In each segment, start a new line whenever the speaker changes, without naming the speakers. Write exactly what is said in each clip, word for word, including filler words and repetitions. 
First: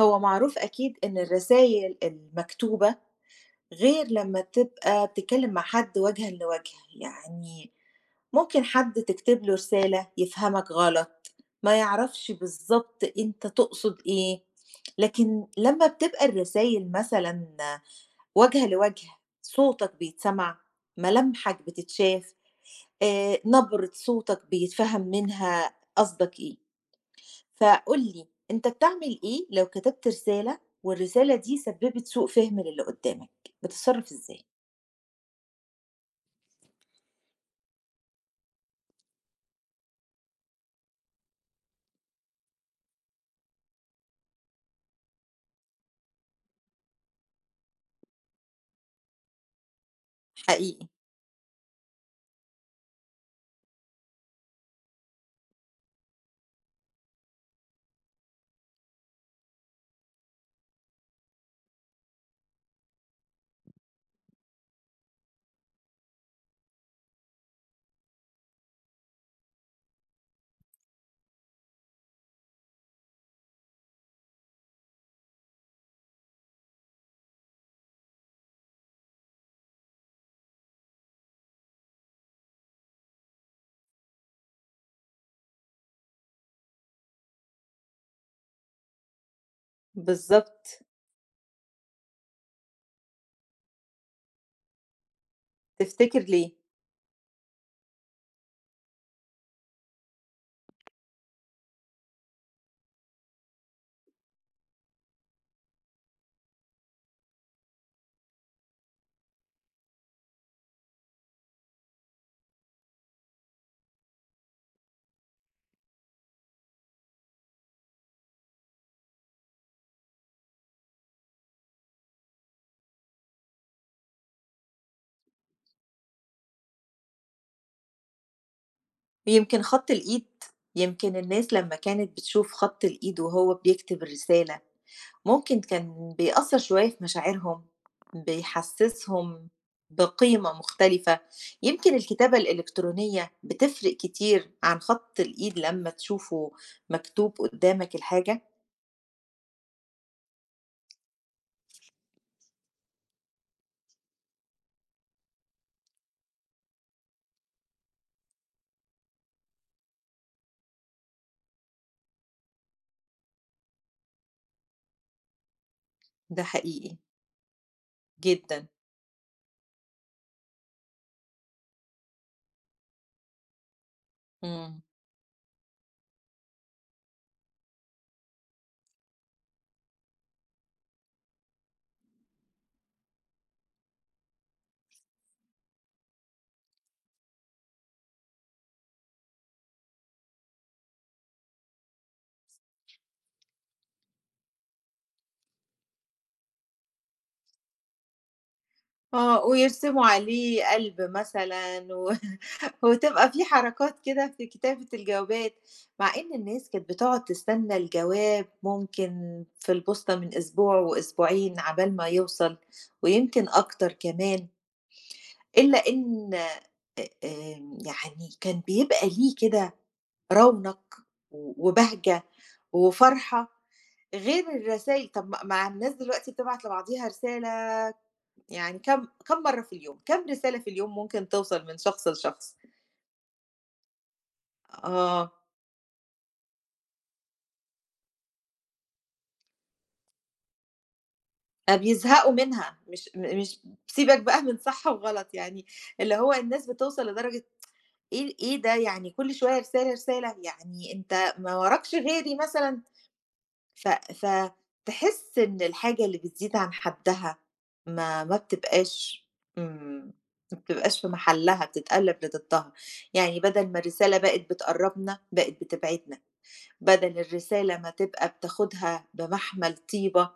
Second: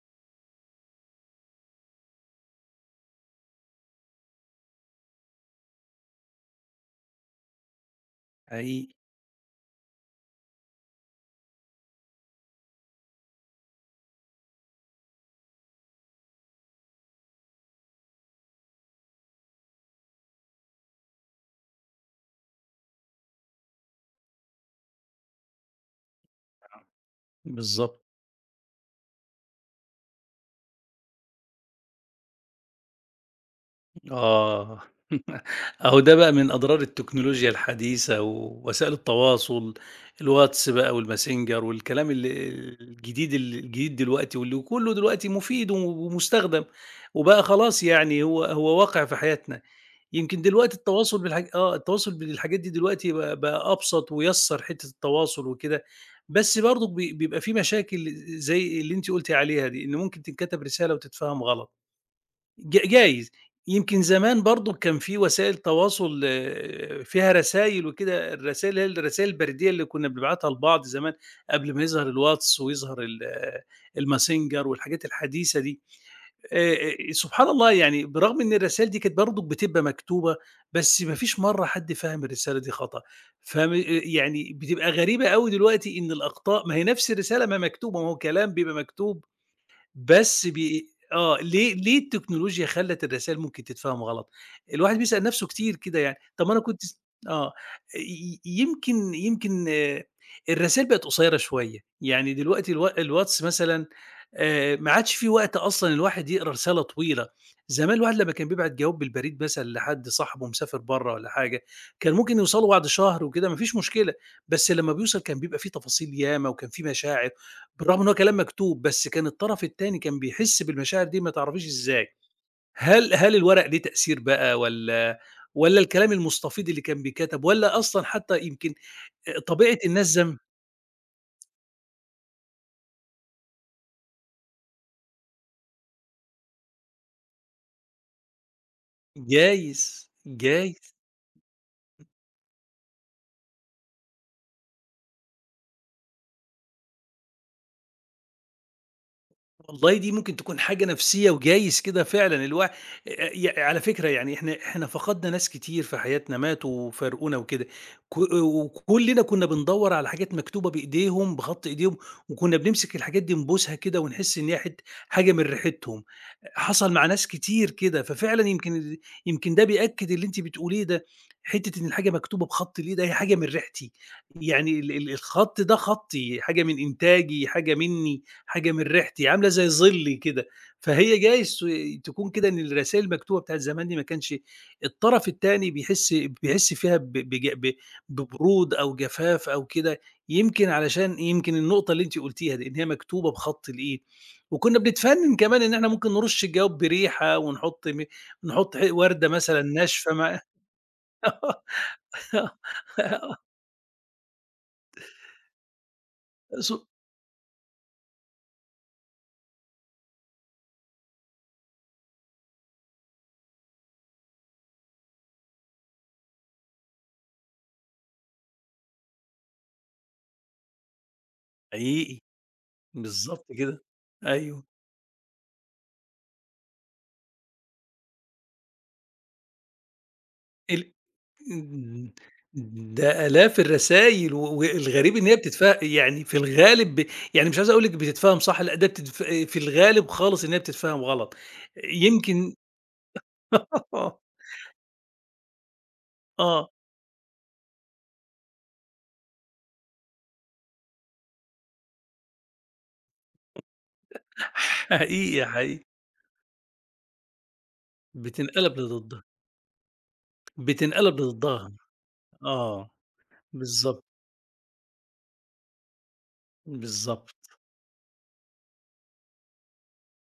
هو معروف أكيد إن الرسايل المكتوبة غير لما تبقى بتتكلم مع حد وجهًا لوجه، يعني ممكن
حقيقي،
حد تكتب له رسالة يفهمك غلط، ما يعرفش بالضبط أنت تقصد إيه، لكن لما بتبقى الرسايل مثلًا وجه لوجه، صوتك بيتسمع، ملامحك بتتشاف، آآ، نبرة صوتك بيتفهم منها قصدك إيه. فقُل
بالضبط،
لي، أنت بتعمل إيه لو كتبت رسالة والرسالة دي سبّبت سوء فِهم للي قُدّامك، بتتصرّف إزاي؟
آه. أهو ده بقى من أضرار التكنولوجيا الحديثة ووسائل التواصل، الواتس بقى والماسنجر والكلام ال الجديد ال الجديد دلوقتي واللي وكلّه دلوقتي مفيد ومستخدم، وبقى خلاص يعني هو هو واقع في حياتنا، يمكن دلوقتي
حقيقي،
التواصل بالحاج آه التواصل بالحاجات دي دلوقتي بقى بقى أبسط ويسّر حتّة التواصل وكده، بس برضه بي بيبقى في مشاكل زي اللي أنتِ قلتِ عليها دي، إن ممكن تتكتب رسالة وتتفهم غلط. ج جايز، يمكن زمان برضه كان في وسائل تواصل آه، فيها رسايل وكده، الرسايل اللي هي الرسايل البريدية اللي كنا بنبعتها لبعض زمان قبل ما يظهر الواتس ويظهر ال آه، الماسنجر والحاجات الحديثة دي. آآ، آآ، سبحان الله، يعني برغم إن الرسايل دي كانت برضه بتبقى مكتوبة، بس ما فيش مرّة حد فَهم الرسالة دي خطأ، فم آه، يعني بتبقى غريبة أوي دلوقتي إن الأخطاء ما هي نفس الرسالة ما مكتوبة، ما هو كلام بيبقى مكتوب. بس
بالضبط.
بي آه، ليه ليه التكنولوجيا خلّت الرسايل ممكن تتفهم غلط؟ الواحد بيسأل نَفْسه كتير كده يعني،
تفتكر
طَب
ليه؟
ما أنا كنت س آه، ي يمكن يمكن الرسايل بقت قصيّرة شوية، يعني دلوقتي الوا الواتس مثلًا آآ، ما عادش في وقت أصلًا الواحد يقرا رسالة طويلة. زمان الواحد لمّا كان بيبعت جواب بالبريد مثلًا لحد صاحبه مسافر برّه والّا حاجة، كان ممكن يوصلوا بعد شهر وكده ما فيش مشكلة، بس لمّا بيوصل كان بيبقى في تفاصيل ياما وكان في مشاعر، بالرغم إن هو كلام مكتوب، بس كان الطرف التاني كان بيحس بالمشاعر دي ما تعرفيش إزاي. هل هل الورق ليه تأثير بقى، والّا والّا الكلام المستفيض اللي كان بيتكتب، والّا أصلًا حتى يمكن أ
يمكن
طبيعة
خَط
الناس
الإيد،
زم
يمكن الناس لمّا كانت بتشوف خَط الإيد وهو بيكتب الرسالة، ممكن كان بيأثّر شوية في مشاعرهم، بيحسّسهم
جايز،
بقيمة
جايز.
مختلفة. يمكن الكتابة الإلكترونية بتفرق كتير عن خَط الإيد لمّا تشوفه مكتوب قُدّامك الحاجة.
والله دي ممكن تكون حاجة نفسية وجايز كده فعلًا الوا يع على فكرة يعني إحنا إحنا فقدنا ناس كتير في حياتنا ماتوا وفارقونا وكده، ك وكلنا كنا بندوّر على حاجات مكتوبة بإيديهم، بخط إيديهم، وكنا بنمسك الحاجات دي نبوسها كده ونحس إن هي حت حاجة من ريحتهم،
ده
حصل
حقيقي
مع ناس كتير كده، ففعلًا
جدًا،
يمكن ال يمكن ده بيأكد اللي أنتِ بتقوليه ده، حتة إن الحاجة مكتوبة بخط الإيد أهي حاجة من ريحتي، يعني
إمم.
ال ال الخط ده خطي، حاجة من إنتاجي، حاجة منّي، حاجة من ريحتي، عاملة زي ظِلّي كده، فهي جايز تكون كده إن الرسايل المكتوبة بتاعة زمان دي ما كانش الطرف التاني بيحس بيحس فيها ب بج ب ببرود أو جفاف أو كده، يمكن علشان يمكن النقطة اللي أنتِ قُلتيها دي، إن هي مكتوبة بخط الإيد، وكُنّا بنتفنّن كمان إن إحنا ممكن نرُش الجواب بريحة ونحُط م نحُط ح وردة
آه،
مثلًا
ويرسموا
ناشفة مع
عليه قلب مثلًا و وتبقى في حركات كده في كتابة الجوابات، مع إن الناس
ص
كانت بتقعد تستنى الجواب ممكن في البوسطة من أسبوع وأسبوعين عبال ما يوصل، ويمكن أكتر كمان، إلا إن آمم، يعني كان بيبقى ليه كده رونق و
حقيقي،
وبهجة
بالضبط
وفرحة
كده،
غير
أيوه.
الرسايل. طب ما ما الناس دلوقتي بتبعت لبعضيها رسالة، يعني كم كم مرّة في اليوم، كم رسالة في
ال
اليوم ممكن توصل من شخص
إمم،
لشخص؟
ده آلاف الرسايل، و والغريب إن
آه،
هي بتتفه يعني في الغالب ب يعني مش عايز أقول لِك بتتفهم صح، لأ ده بتتف في الغالب خالص إن هي بتتفهم غلط،
آآ بيزهقوا
يمكن
منها، مش م مش
آه،
سيبك بقى من صح وغلط يعني، اللي هو الناس
آه،
بتوصل لدرجة إيه، إيه ده؟ يعني كل شوية رسالة، رسالة، يعني أنت ما وراكش غيري مثلًا، ف فتحس
حقيقي،
إن
حقيقي،
الحاجة اللي بتزيد عن حدّها ما ما
بتنقلب لضدها،
بتبقاش إمم، ما بتبقاش في
بتنقلب
محلّها،
لضدها،
بتتقلّب لضدّها،
آه،
يعني بدل ما
بالضبط،
الرسالة بقت بتقرّبنا، بقت بتبعدنا. بدل
بالضبط،
الرسالة ما تبقى بتاخدها بمحمل طيبة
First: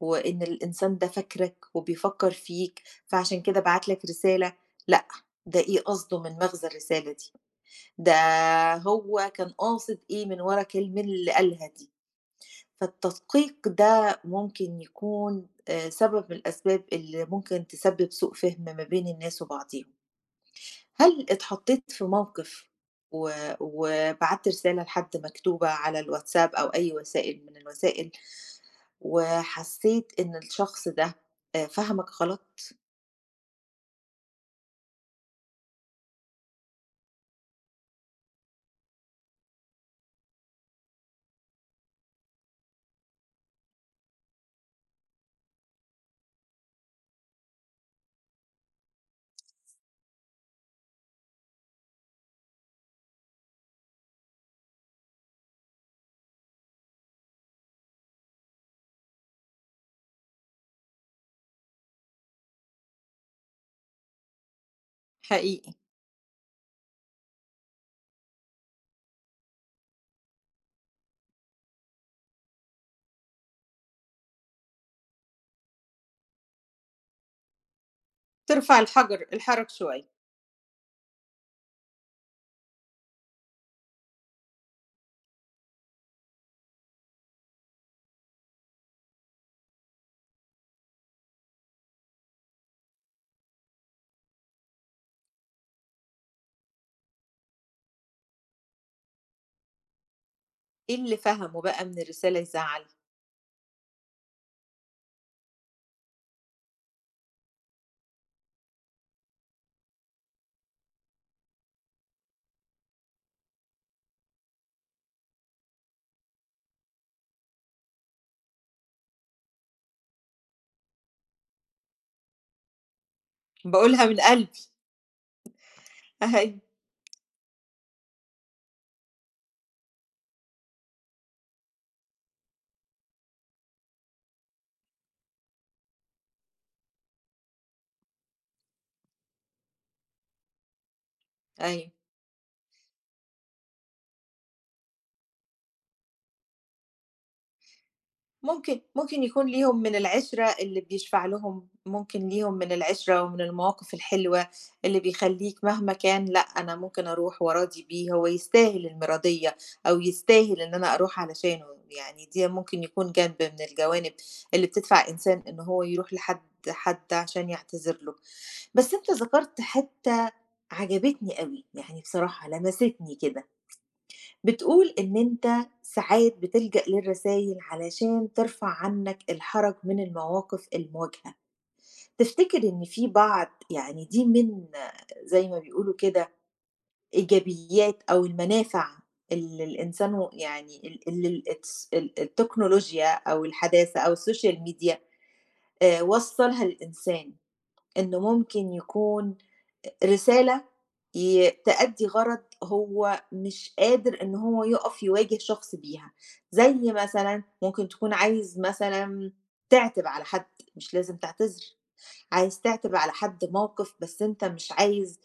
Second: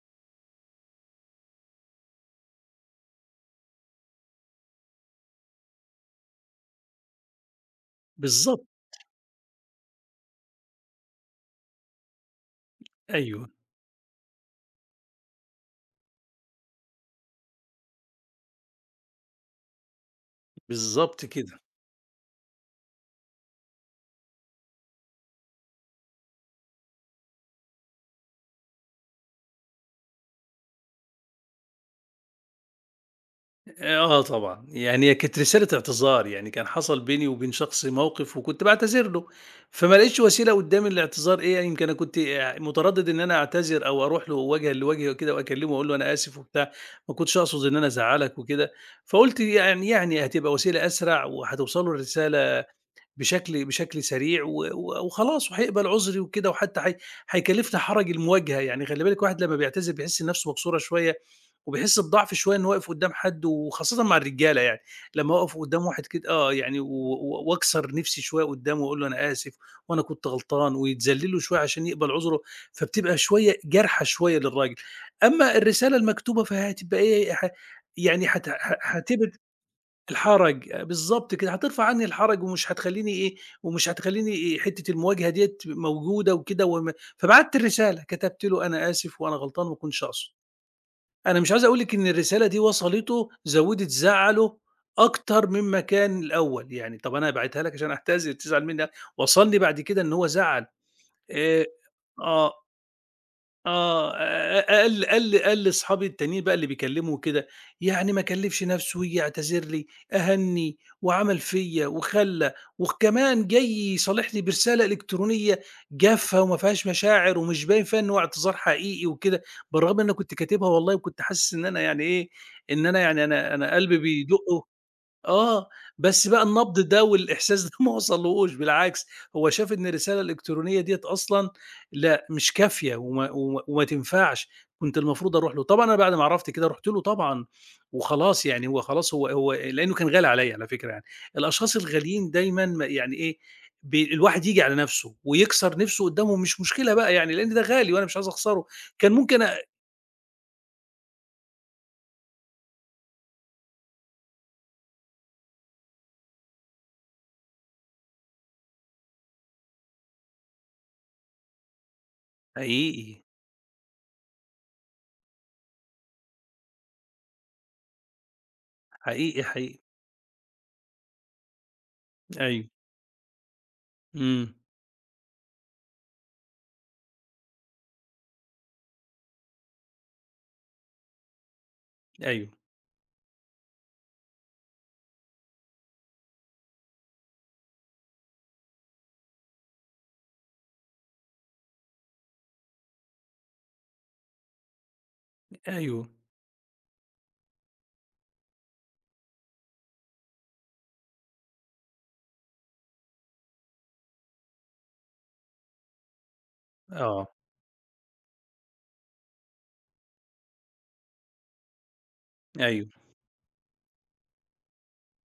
وإن الإنسان ده فاكرك وبيفكر فيك فعشان كده بعت لك رسالة، لأ، ده إيه قصده من مغزى الرسالة دي، ده
بالضبط،
هو كان قاصد إيه من ورا الكلمة اللي قالها دي،
أيوه،
فالتدقيق ده ممكن يكون آآ سبب من الأسباب اللي ممكن تسبب سوء فهم ما بين الناس وبعضيهم.
بالضبط
هل
كده.
اتحطيت في موقف و وبعتّ رسالة لحد مكتوبة على الواتساب أو أي وسائل من الوسائل، وحسيت إن الشخص ده آآ فهمك غلط؟
آه طبعًا، يعني هي كانت رسالة اعتذار، يعني كان حصل بيني وبين شخص موقف وكنت باعتذر له، فما لقيتش وسيلة قدّامي للاعتذار إيه، يمكن أنا كنت آآ متردد إن أنا أعتذر أو أروح له وجهًا لوجه وكده وأكلمه وأقول له أنا آسف وبتاع، ما كنتش أقصد إن أنا أزعّلك وكده، فقُلت يعني يعني هتبقى وسيلة أسرع وهتوصل له الرسالة بشكل بشكل سريع و و وخلاص وهيقبل عذري وكده، وحتى هي هيكلّفنا حرج المواجهة، يعني خلّي بالِك الواحد لمّا بيعتذر بيحس نَفْسه مكسورة شوية، وبيحس بضعف شوية إنه واقف قدّام حد وخاصةً مع الرجالة يعني، لمّا أقف
حقيقي،
قدّام واحد كده آه، يعني و و وأكسر نِفْسي شوية قدّامه وأقول له أنا آسف وأنا كنت غلطان، ويتذلّل له شوية عشان يقبل عذره، فبتبقى شوية جارحة شوية للراجل. أمّا الرسالة المكتوبة فهتبقى إيه ح يعني هت ه
ترفع الحجر
هتبعد
الحجر شوية.
الحرج، آه، بالضبط كده، هترفع عني الحرج ومش هتخلّيني إيه، ومش هتخلّيني إيه حتّة المواجهة ديّة موجودة وكده وم فبعتّ الرسالة، كتبت له: "أنا آسف وأنا غلطان وما كنتش أقصد." أنا مش عايز أقول لِك إن الرسالة دي وصلته زوّدت زعله أكتر مما كان الأول، يعني طَب أنا باعتها لك عشان أعتذر تزعل منّي، وصلني بعد كده إن هو زعل.
إيه اللي فهمه
آآ
بقى من الرسالة
آه.
يزعّل؟
آه، أ قال قال قال لأصحابي التانيين بقى اللي بيكلّموا كده، يعني ما كلّفش نَفْسه وييجي يعتذر لي، أهَنّي وعمل فيّا وخلّى، وكمان جاي يصالحني برسالة إلكترونية جافة وما فيهاش مشاعر ومش باين فيها إن هو اعتذار حقيقي وكده، بالرغم إن أنا كنت كاتبها والله وكنت حاسس إن أنا يعني إيه، إن أنا يعني أنا أنا قلبي
باقولها من قلبي،
بيدُق، آه، بس بقى
أيوه،
النبض ده والإحساس ده ما وصلّهوش بالعكس، هو شاف إن الرسالة الإلكترونية ديّة أصلًا لأ، مش كافية وما وما وما تنفعش، كنت المفروض أروح له. طبعًا أنا بعد ما عرفت كده رُحت له طبعًا وخلاص يعني هو خلاص هو هو لإنه كان غالي عليّا على فكرة يعني، الأشخاص
أيوه.
الغاليين دايمًا ما يعني إيه، ب الواحد ييجي على نَفْسه ويكسر نِفْسه قُدّامهم مش مشكلة بقى يعني، لإن ده غالي وأنا مش عايز أخسره،
ممكن
كان
ممكن
ممكن
يكون
أ
ليهم من العِشرة اللي بيشفع لهم، ممكن ليهم من العِشرة ومن المواقف الحلوة اللي بيخلّيك مهما كان لأ، أنا ممكن أروح وأراضي بيه، هو يستاهل المِراضيّة أو يستاهل إن أنا أروح علشانه، يعني دي ممكن يكون
حقيقي،
جانب من الجوانب اللي بتدفع إنسان إن هو يروح لحد حد عشان يعتذر له. بس أنت
حقيقي،
ذكرت
حقيقي.
حتّة عجبتني أوي، يعني بصراحة
أيوه،
لمستني كده.
إمم،
بتقول إن أنت ساعات بتلجأ للرسايل علشان ترفع عنك الحرج من المواقف المواجهة،
أيوه،
تفتكر إن في بعض يعني دي من زي ما بيقولوا كده إيجابيات أو المنافع اللي الإنسان و يعني ال اللي الاتس ال التكنولوجيا أو الحداثة أو السوشيال ميديا آآ
أيوه،
وصّلها للإنسان، إنه ممكن يكون رسالة ي تأدّي غرض هو مش قادر إن هو يُقف يواجه شخص بيها، زي
آه.
مثلًا ممكن تكون عايز مثلًا تعتب على حد، مش لازم تعتذر، عايز
أيوه،
تعتب على حد موقف بس أنت مش عايز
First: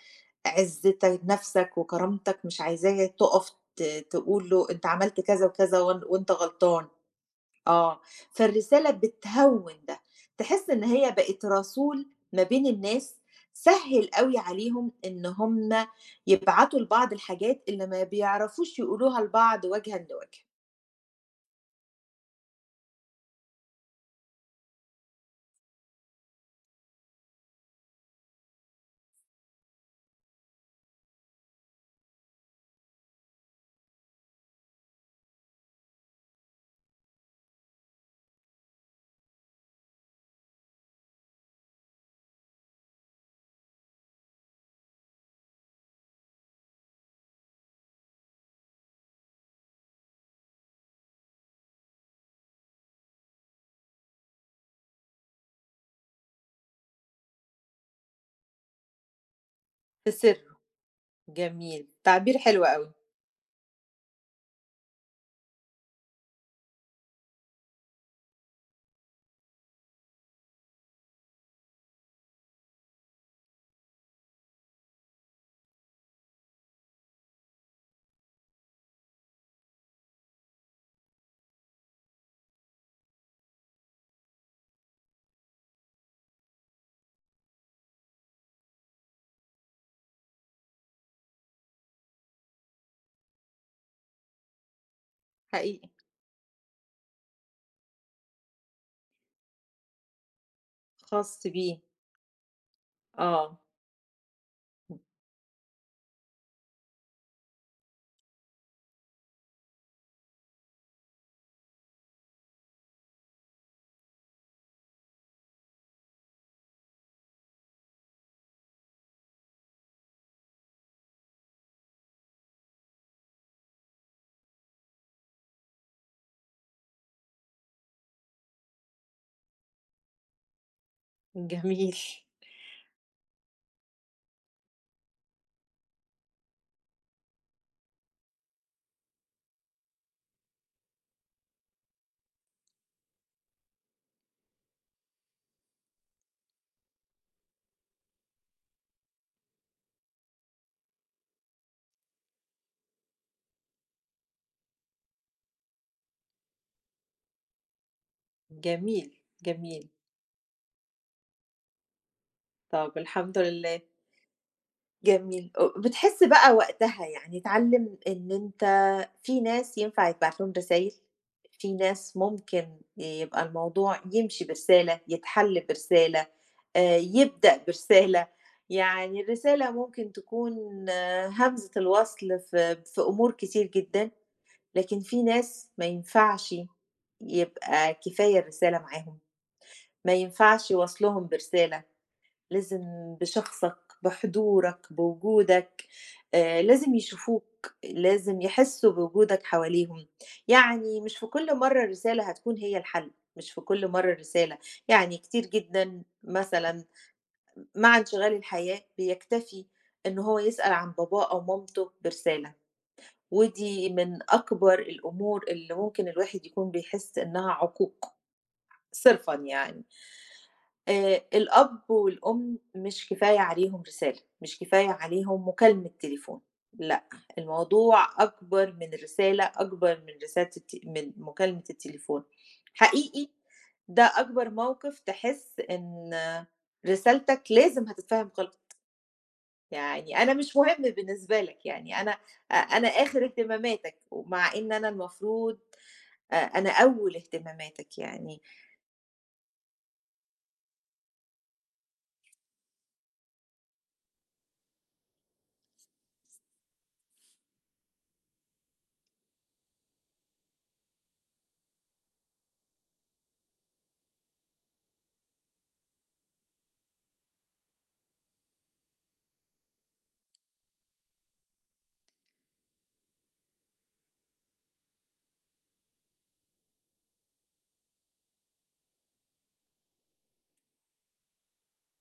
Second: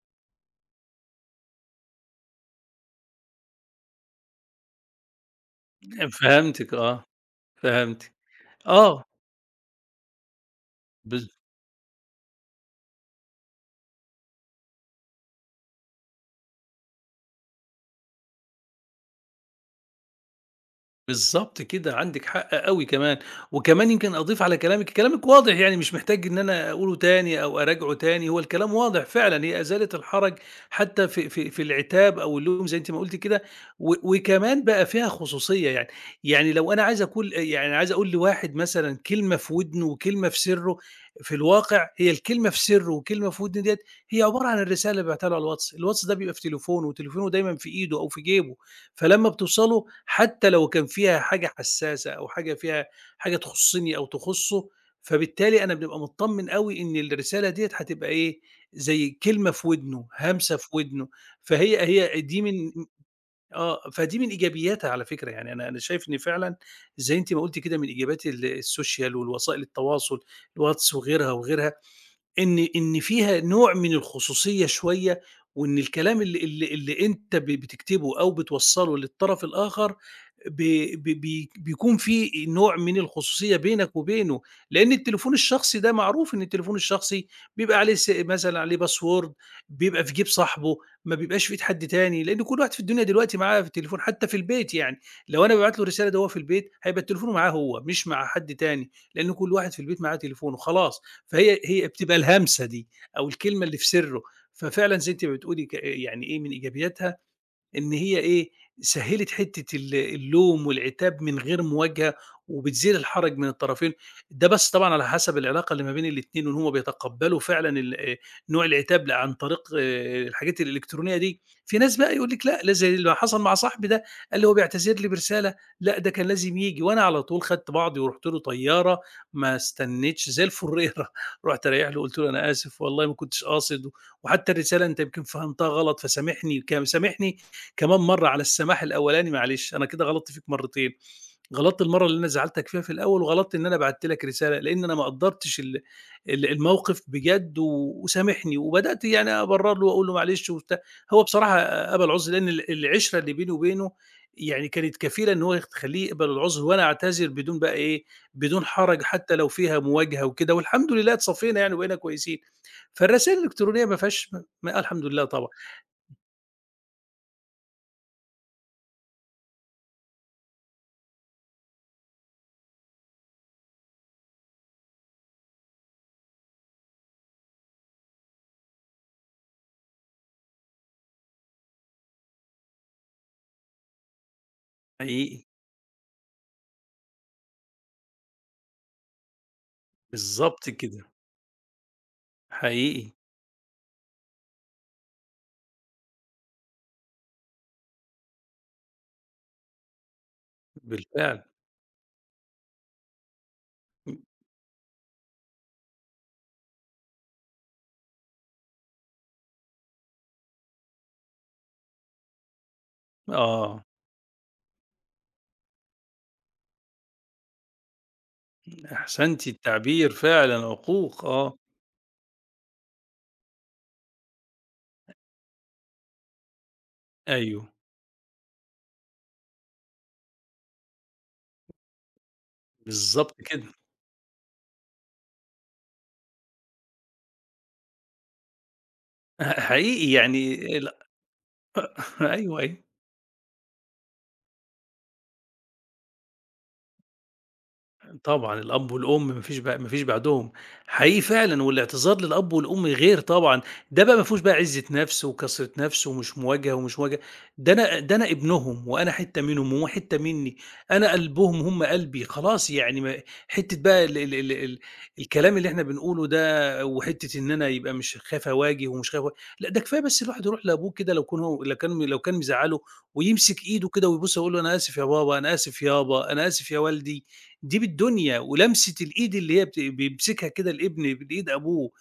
عزّتك نَفْسك وكرامتك مش عايزاه تُقف ت تقول له أنت عملت كذا وكذا وأن وأنت
فهمتِك
غلطان.
آه،
آه،
فهمتِك.
فالرسالة
آه،
بتهوّن ده، تحس إن هي
بالض
بقت رسول ما بين الناس، سهّل أوي عليهم إن هُم يبعتوا لبعض الحاجات اللي ما بيعرفوش يقولوها لبعض وجهًا لوجه،
بالضبط كده، عندِك حق أوي كمان، وكمان يمكن أضيف على كلامِك، كلامِك واضح يعني مش محتاج إن أنا أقوله تاني أو أراجعه تاني، هو الكلام واضح فعلًا، هي إزالة الحرج حتى في في في العتاب أو اللوم زي أنتِ ما قُلتِ كده، و وكمان بقى فيها خصوصية يعني، يعني لو أنا عايز أقول يعني عايز أقول لواحد مثلًا كلمة في ودنه وكلمة في سرّه، في الواقع هي الكلمة في سرّه والكلمة في ودنه ديّة هي عبارة عن الرسالة اللي بعتها له على الواتس، الواتس ده بيبقى في تليفونه وتليفونه دايمًا في إيده أو في جيبه. فلمّا بتوصله حتى لو كان فيها حاجة حساسة أو حاجة فيها حاجة تخُصّني أو تخُصّه، فبالتالي أنا بنبقى متطمّن أوي إن الرسالة ديّة هتبقى إيه، زي كلمة في ودنه،
في سر.
هَمسة في ودنه، فهي
جميل،
هي
تعبير
دي
حلو
من
أوي،
آه، فدي من إيجابياتها على فكرة، يعني أنا أنا شايف إن فعلًا زي أنتِ ما قُلتِ كده من إيجابيات ال السوشيال والوسائل التواصل، الواتس وغيرها، وغيرها، إن إن فيها نوع من الخصوصية شوية، وإن الكلام اللي اللي اللي أنت ب بتكتبه أو بتوصّله للطرف الآخر ب ب بي بيكون في نوع من الخصوصية بينك وبينه، لأن التليفون الشخصي ده معروف إن التليفون الشخصي بيبقى عليه س مثلًا عليه password، بيبقى في جيب صاحبه، ما بيبقاش في إيد حد تاني، لأن كل واحد في الدنيا دلوقتي معاه في التليفون حتى في البيت يعني، لو أنا بابعت له
حقيقي،
رسالة ده وهو في البيت هيبقى التليفون معاه هو، مش مع حد تاني، لأن كل واحد في البيت معاه تليفونه خلاص،
خاص
فهي
بيه،
هي بتبقى الهمسة دي أو
آه،
الكلمة اللي في سِرّه، ففعلًا زي أنتِ ما بتقولي ك يعني إيه من إيجابياتها إن هي إيه، سهّلِت حتّة ال اللوم والعتاب من غير مواجهة، وبتزيل الحرج من الطرفين، ده بس طبعًا على حسب العلاقة اللي ما بين الاتنين، وإن هُم بيتقبّلوا فعلًا ال آآ، نوع العتاب عن طريق آه، الحاجات الإلكترونية دي. في ناس بقى يقول لِك لأ، لا زي اللي حصل مع صاحبي ده، قال لي هو بيعتذر لي برسالة، لأ ده كان لازم ييجي، وأنا على طول خدت بعضي ورُحت له طيّارة، ما استنيتش زي الفُرّيرة، رُحت رايح
جميل،
له قُلت له: "أنا آسف والله ما كنتش قاصد، وحتّى الرسالة أنت يمكن فهمتها غلط، فسامحني، ك سامحني كمان مرّة على السماح الأولاني معلش، أنا كده غلطت فيك مرّتين، غلطت المرّة اللي أنا زعّلتك فيها في الأول، وغلطت إن أنا بعتّ لك رسالة، لإن أنا ما قدّرتش ال ال الموقف بجد و وسامحني، وبدأت يعني أبرّر له وأقول له معلش وبتاع، هو بصراحة قبل عُذري لإن ال العِشرة اللي بيني وبينه يعني كانت كفيلة إن هو تخلّيه يقبل العُذر، وأنا أعتذر بدون بقى إيه، بدون حرج
جميل،
حتى لو فيها
جميل،
مواجهة وكده، والحمد لله اتصفينا يعني وبقينا كويسين.
طَب الحمد
فالرسايل
لله.
الإلكترونية ما فيهاش م الحمد لله طبعًا،
جميل. أ بتحس بقى وقتها يعني اتعلّم إن أنت في ناس ينفع يتبعت لهم رسايل، في ناس ممكن يبقى الموضوع يمشي برسالة، يتحل برسالة، آآ يبدأ برسالة، يعني الرسالة ممكن تكون آه، همزة الوصل في في أمور كتير جدًا، لكن في
حقيقي،
ناس ما ينفعش يبقى كفاية الرسالة معاهم، ما
بالضبط
ينفعش
كده.
وصلهم برسالة، لازم
حقيقي،
بشخصك، بحضورك، بوجودك، آآ لازم يشوفوك، لازم يحسّوا بوجودك حواليهم. يعني مش في
بالفعل.
كل مرّة الرسالة هتكون هي الحل، مش في كل مرّة
م
الرسالة. يعني كتير جدًا مثلًا مع انشغال الحياة بيكتفي إن هو يسأل عن باباه أو مامته برسالة،
آه،
ودي من أكبر الأمور اللي ممكن الواحد يكون بيحس إنها عقوق صرفًا
أحسنتِ
يعني.
التعبير فعلًا
آآ
عقوق، آه،
الأب والأم مش كفاية عليهم رسالة، مش كفاية عليهم مكالمة تليفون، لأ،
أيوه،
الموضوع أكبر من الرسالة، أكبر من رسالة الت من مكالمة التليفون. حقيقي،
بالضبط كده.
ده أكبر موقف تحس إن رسالتك لازم هتتفهم غلط،
ح حقيقي
يعني أنا
يعني
مش مهم
ال
بالنسبة لك، يعني أنا أ
أيوه، أيوه.
أنا آخر اهتماماتك، ومع إن أنا المفروض أ أنا أول اهتماماتك يعني
طبعًا الأب والأم ما فيش بع ما فيش بعدهم، حقيقي فعلًا، والاعتذار للأب والأم غير طبعًا، ده بقى ما فيهوش بقى عزة نفس وكسرة نفس ومش مواجهة ومش مواجهة، ده أنا ده أنا ابنهم وأنا حتة منهم وهُم حتة مني، أنا قلبهم هُم قلبي، خلاص يعني ما حتة بقى ال ال ال ال الكلام اللي إحنا بنقوله ده وحتة إن أنا يبقى مش خايف أواجه ومش خايف أوا لأ ده كفاية بس الواحد يروح لأبوه كده لو كون هو لو كان لو كان مزعّله ويمسك إيده كده ويبوسها ويقول له: "أنا آسف يا بابا، أنا آسف يابا، أنا آسف يا والدي." دي بالدنيا ولمسة الإيد اللي هي بت بيمسكها كده الابن بإيد أبوه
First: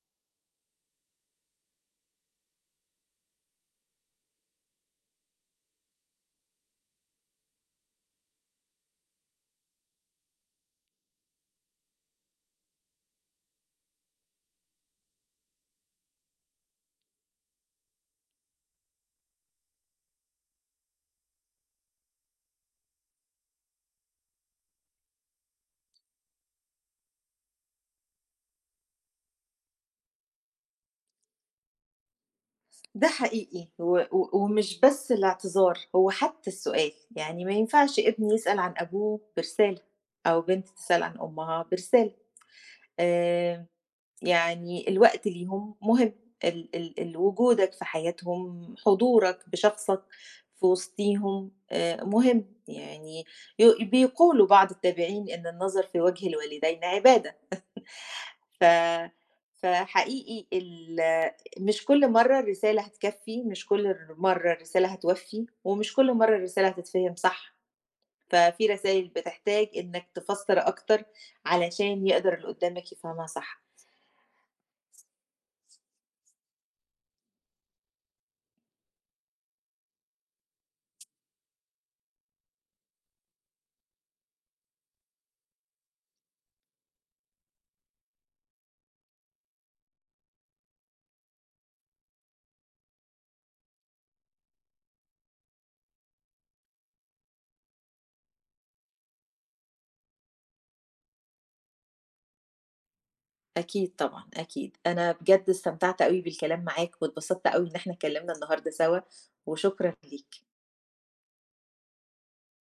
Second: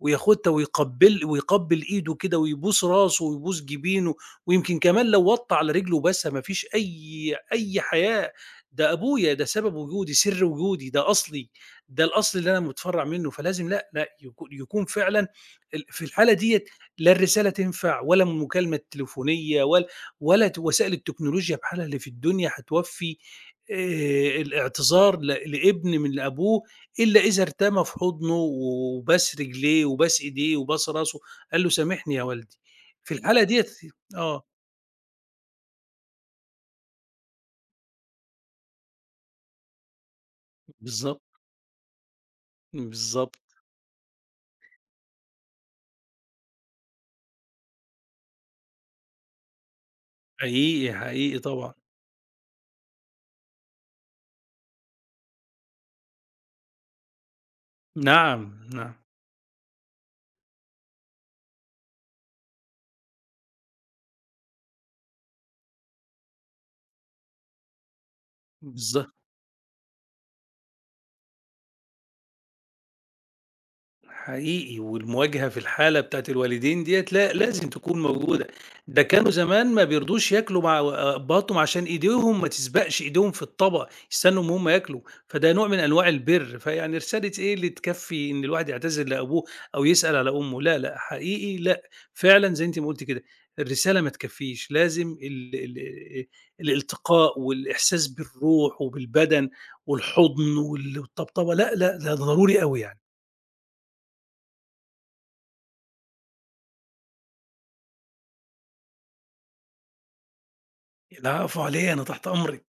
وياخدها ويقبل ويقبل إيده كده ويبوس راسه ويبوس جبينه، ويمكن كمان لو وطّى على رجله وباسها ما فيش أي أي حياء، ده أبويا، ده سبب وجودي، سر وجودي، ده أصلي، ده الأصل اللي أنا متفرّع منه، فلازم لأ، لأ يكو يكون فعلًا ال في الحالة ديّة لا الرسالة تنفع ولا المكالمة التليفونية ولا ولا ت وسائل التكنولوجيا بحالها اللي في الدنيا هتوفّي آآ الاعتذار ل لابن من لأبوه إلا إذا ارتمى في حضنه وباس رجليه وباس إيديه وباس راسه، قال له: "سامحني يا والدي."
ده
في الحالة ديّة
حقيقي و و
آه،
ومش بس الاعتذار، هو حتى السؤال، يعني ما ينفعش ابن يسأل عن أبوه برسالة، أو بنت تسأل عن
بالضبط،
أمها برسالة،
بالضبط،
آآ، يعني الوقت ليهم مهم، ال ال ال وجودك في حياتهم، حضورك بشخصك في
حقيقي، حقيقي
وسطيهم
طبعًا.
آآ، مهم، يعني ي بيقولوا بعض التابعين إن النظر في وجه الوالدين عبادة.
نعم،
ف
نعم،
فحقيقي ال مش كل مرّة الرسالة هتكفّي، مش كل ر مرّة الرسالة هتوفّي، ومش كل مرّة الرسالة هتتفهم صح، ففي
بالض
رسايل بتحتاج إنّك تفسّر أكتر علشان يقدر اللي قدّامك يفهمها صح.
حقيقي، والمواجهة في الحالة بتاعة الوالدين ديّة لا لازم تكون موجودة، ده كانوا زمان ما بيرضوش ياكلوا مع أبّهاتهم عشان إيديهم ما تسبقش إيديهم في الطبق، يستنوا إن هُم ياكلوا، فده نوع من أنواع البِر، فيعني رسالة إيه اللي تكفّي إن الواحد يعتذر لأبوه أو يسأل على أمه، لا، لأ، حقيقي لأ، فعلًا زي أنتِ ما قُلتِ كده، الرسالة ما تكفّيش، لازم ال ال الالتقاء والإحساس بالروح وبالبدن والحضن وال والطبطبة، لأ، لأ، ده ضروري أوي يعني.
أكيد طبعًا، أكيد. أنا بجد استمتعت أوي بالكلام معاك واتبسطت أوي إن إحنا اتكلّمنا النهارده سوا، وشكرًا ليك.
لا، فعليًا أنا تحت أمرِك،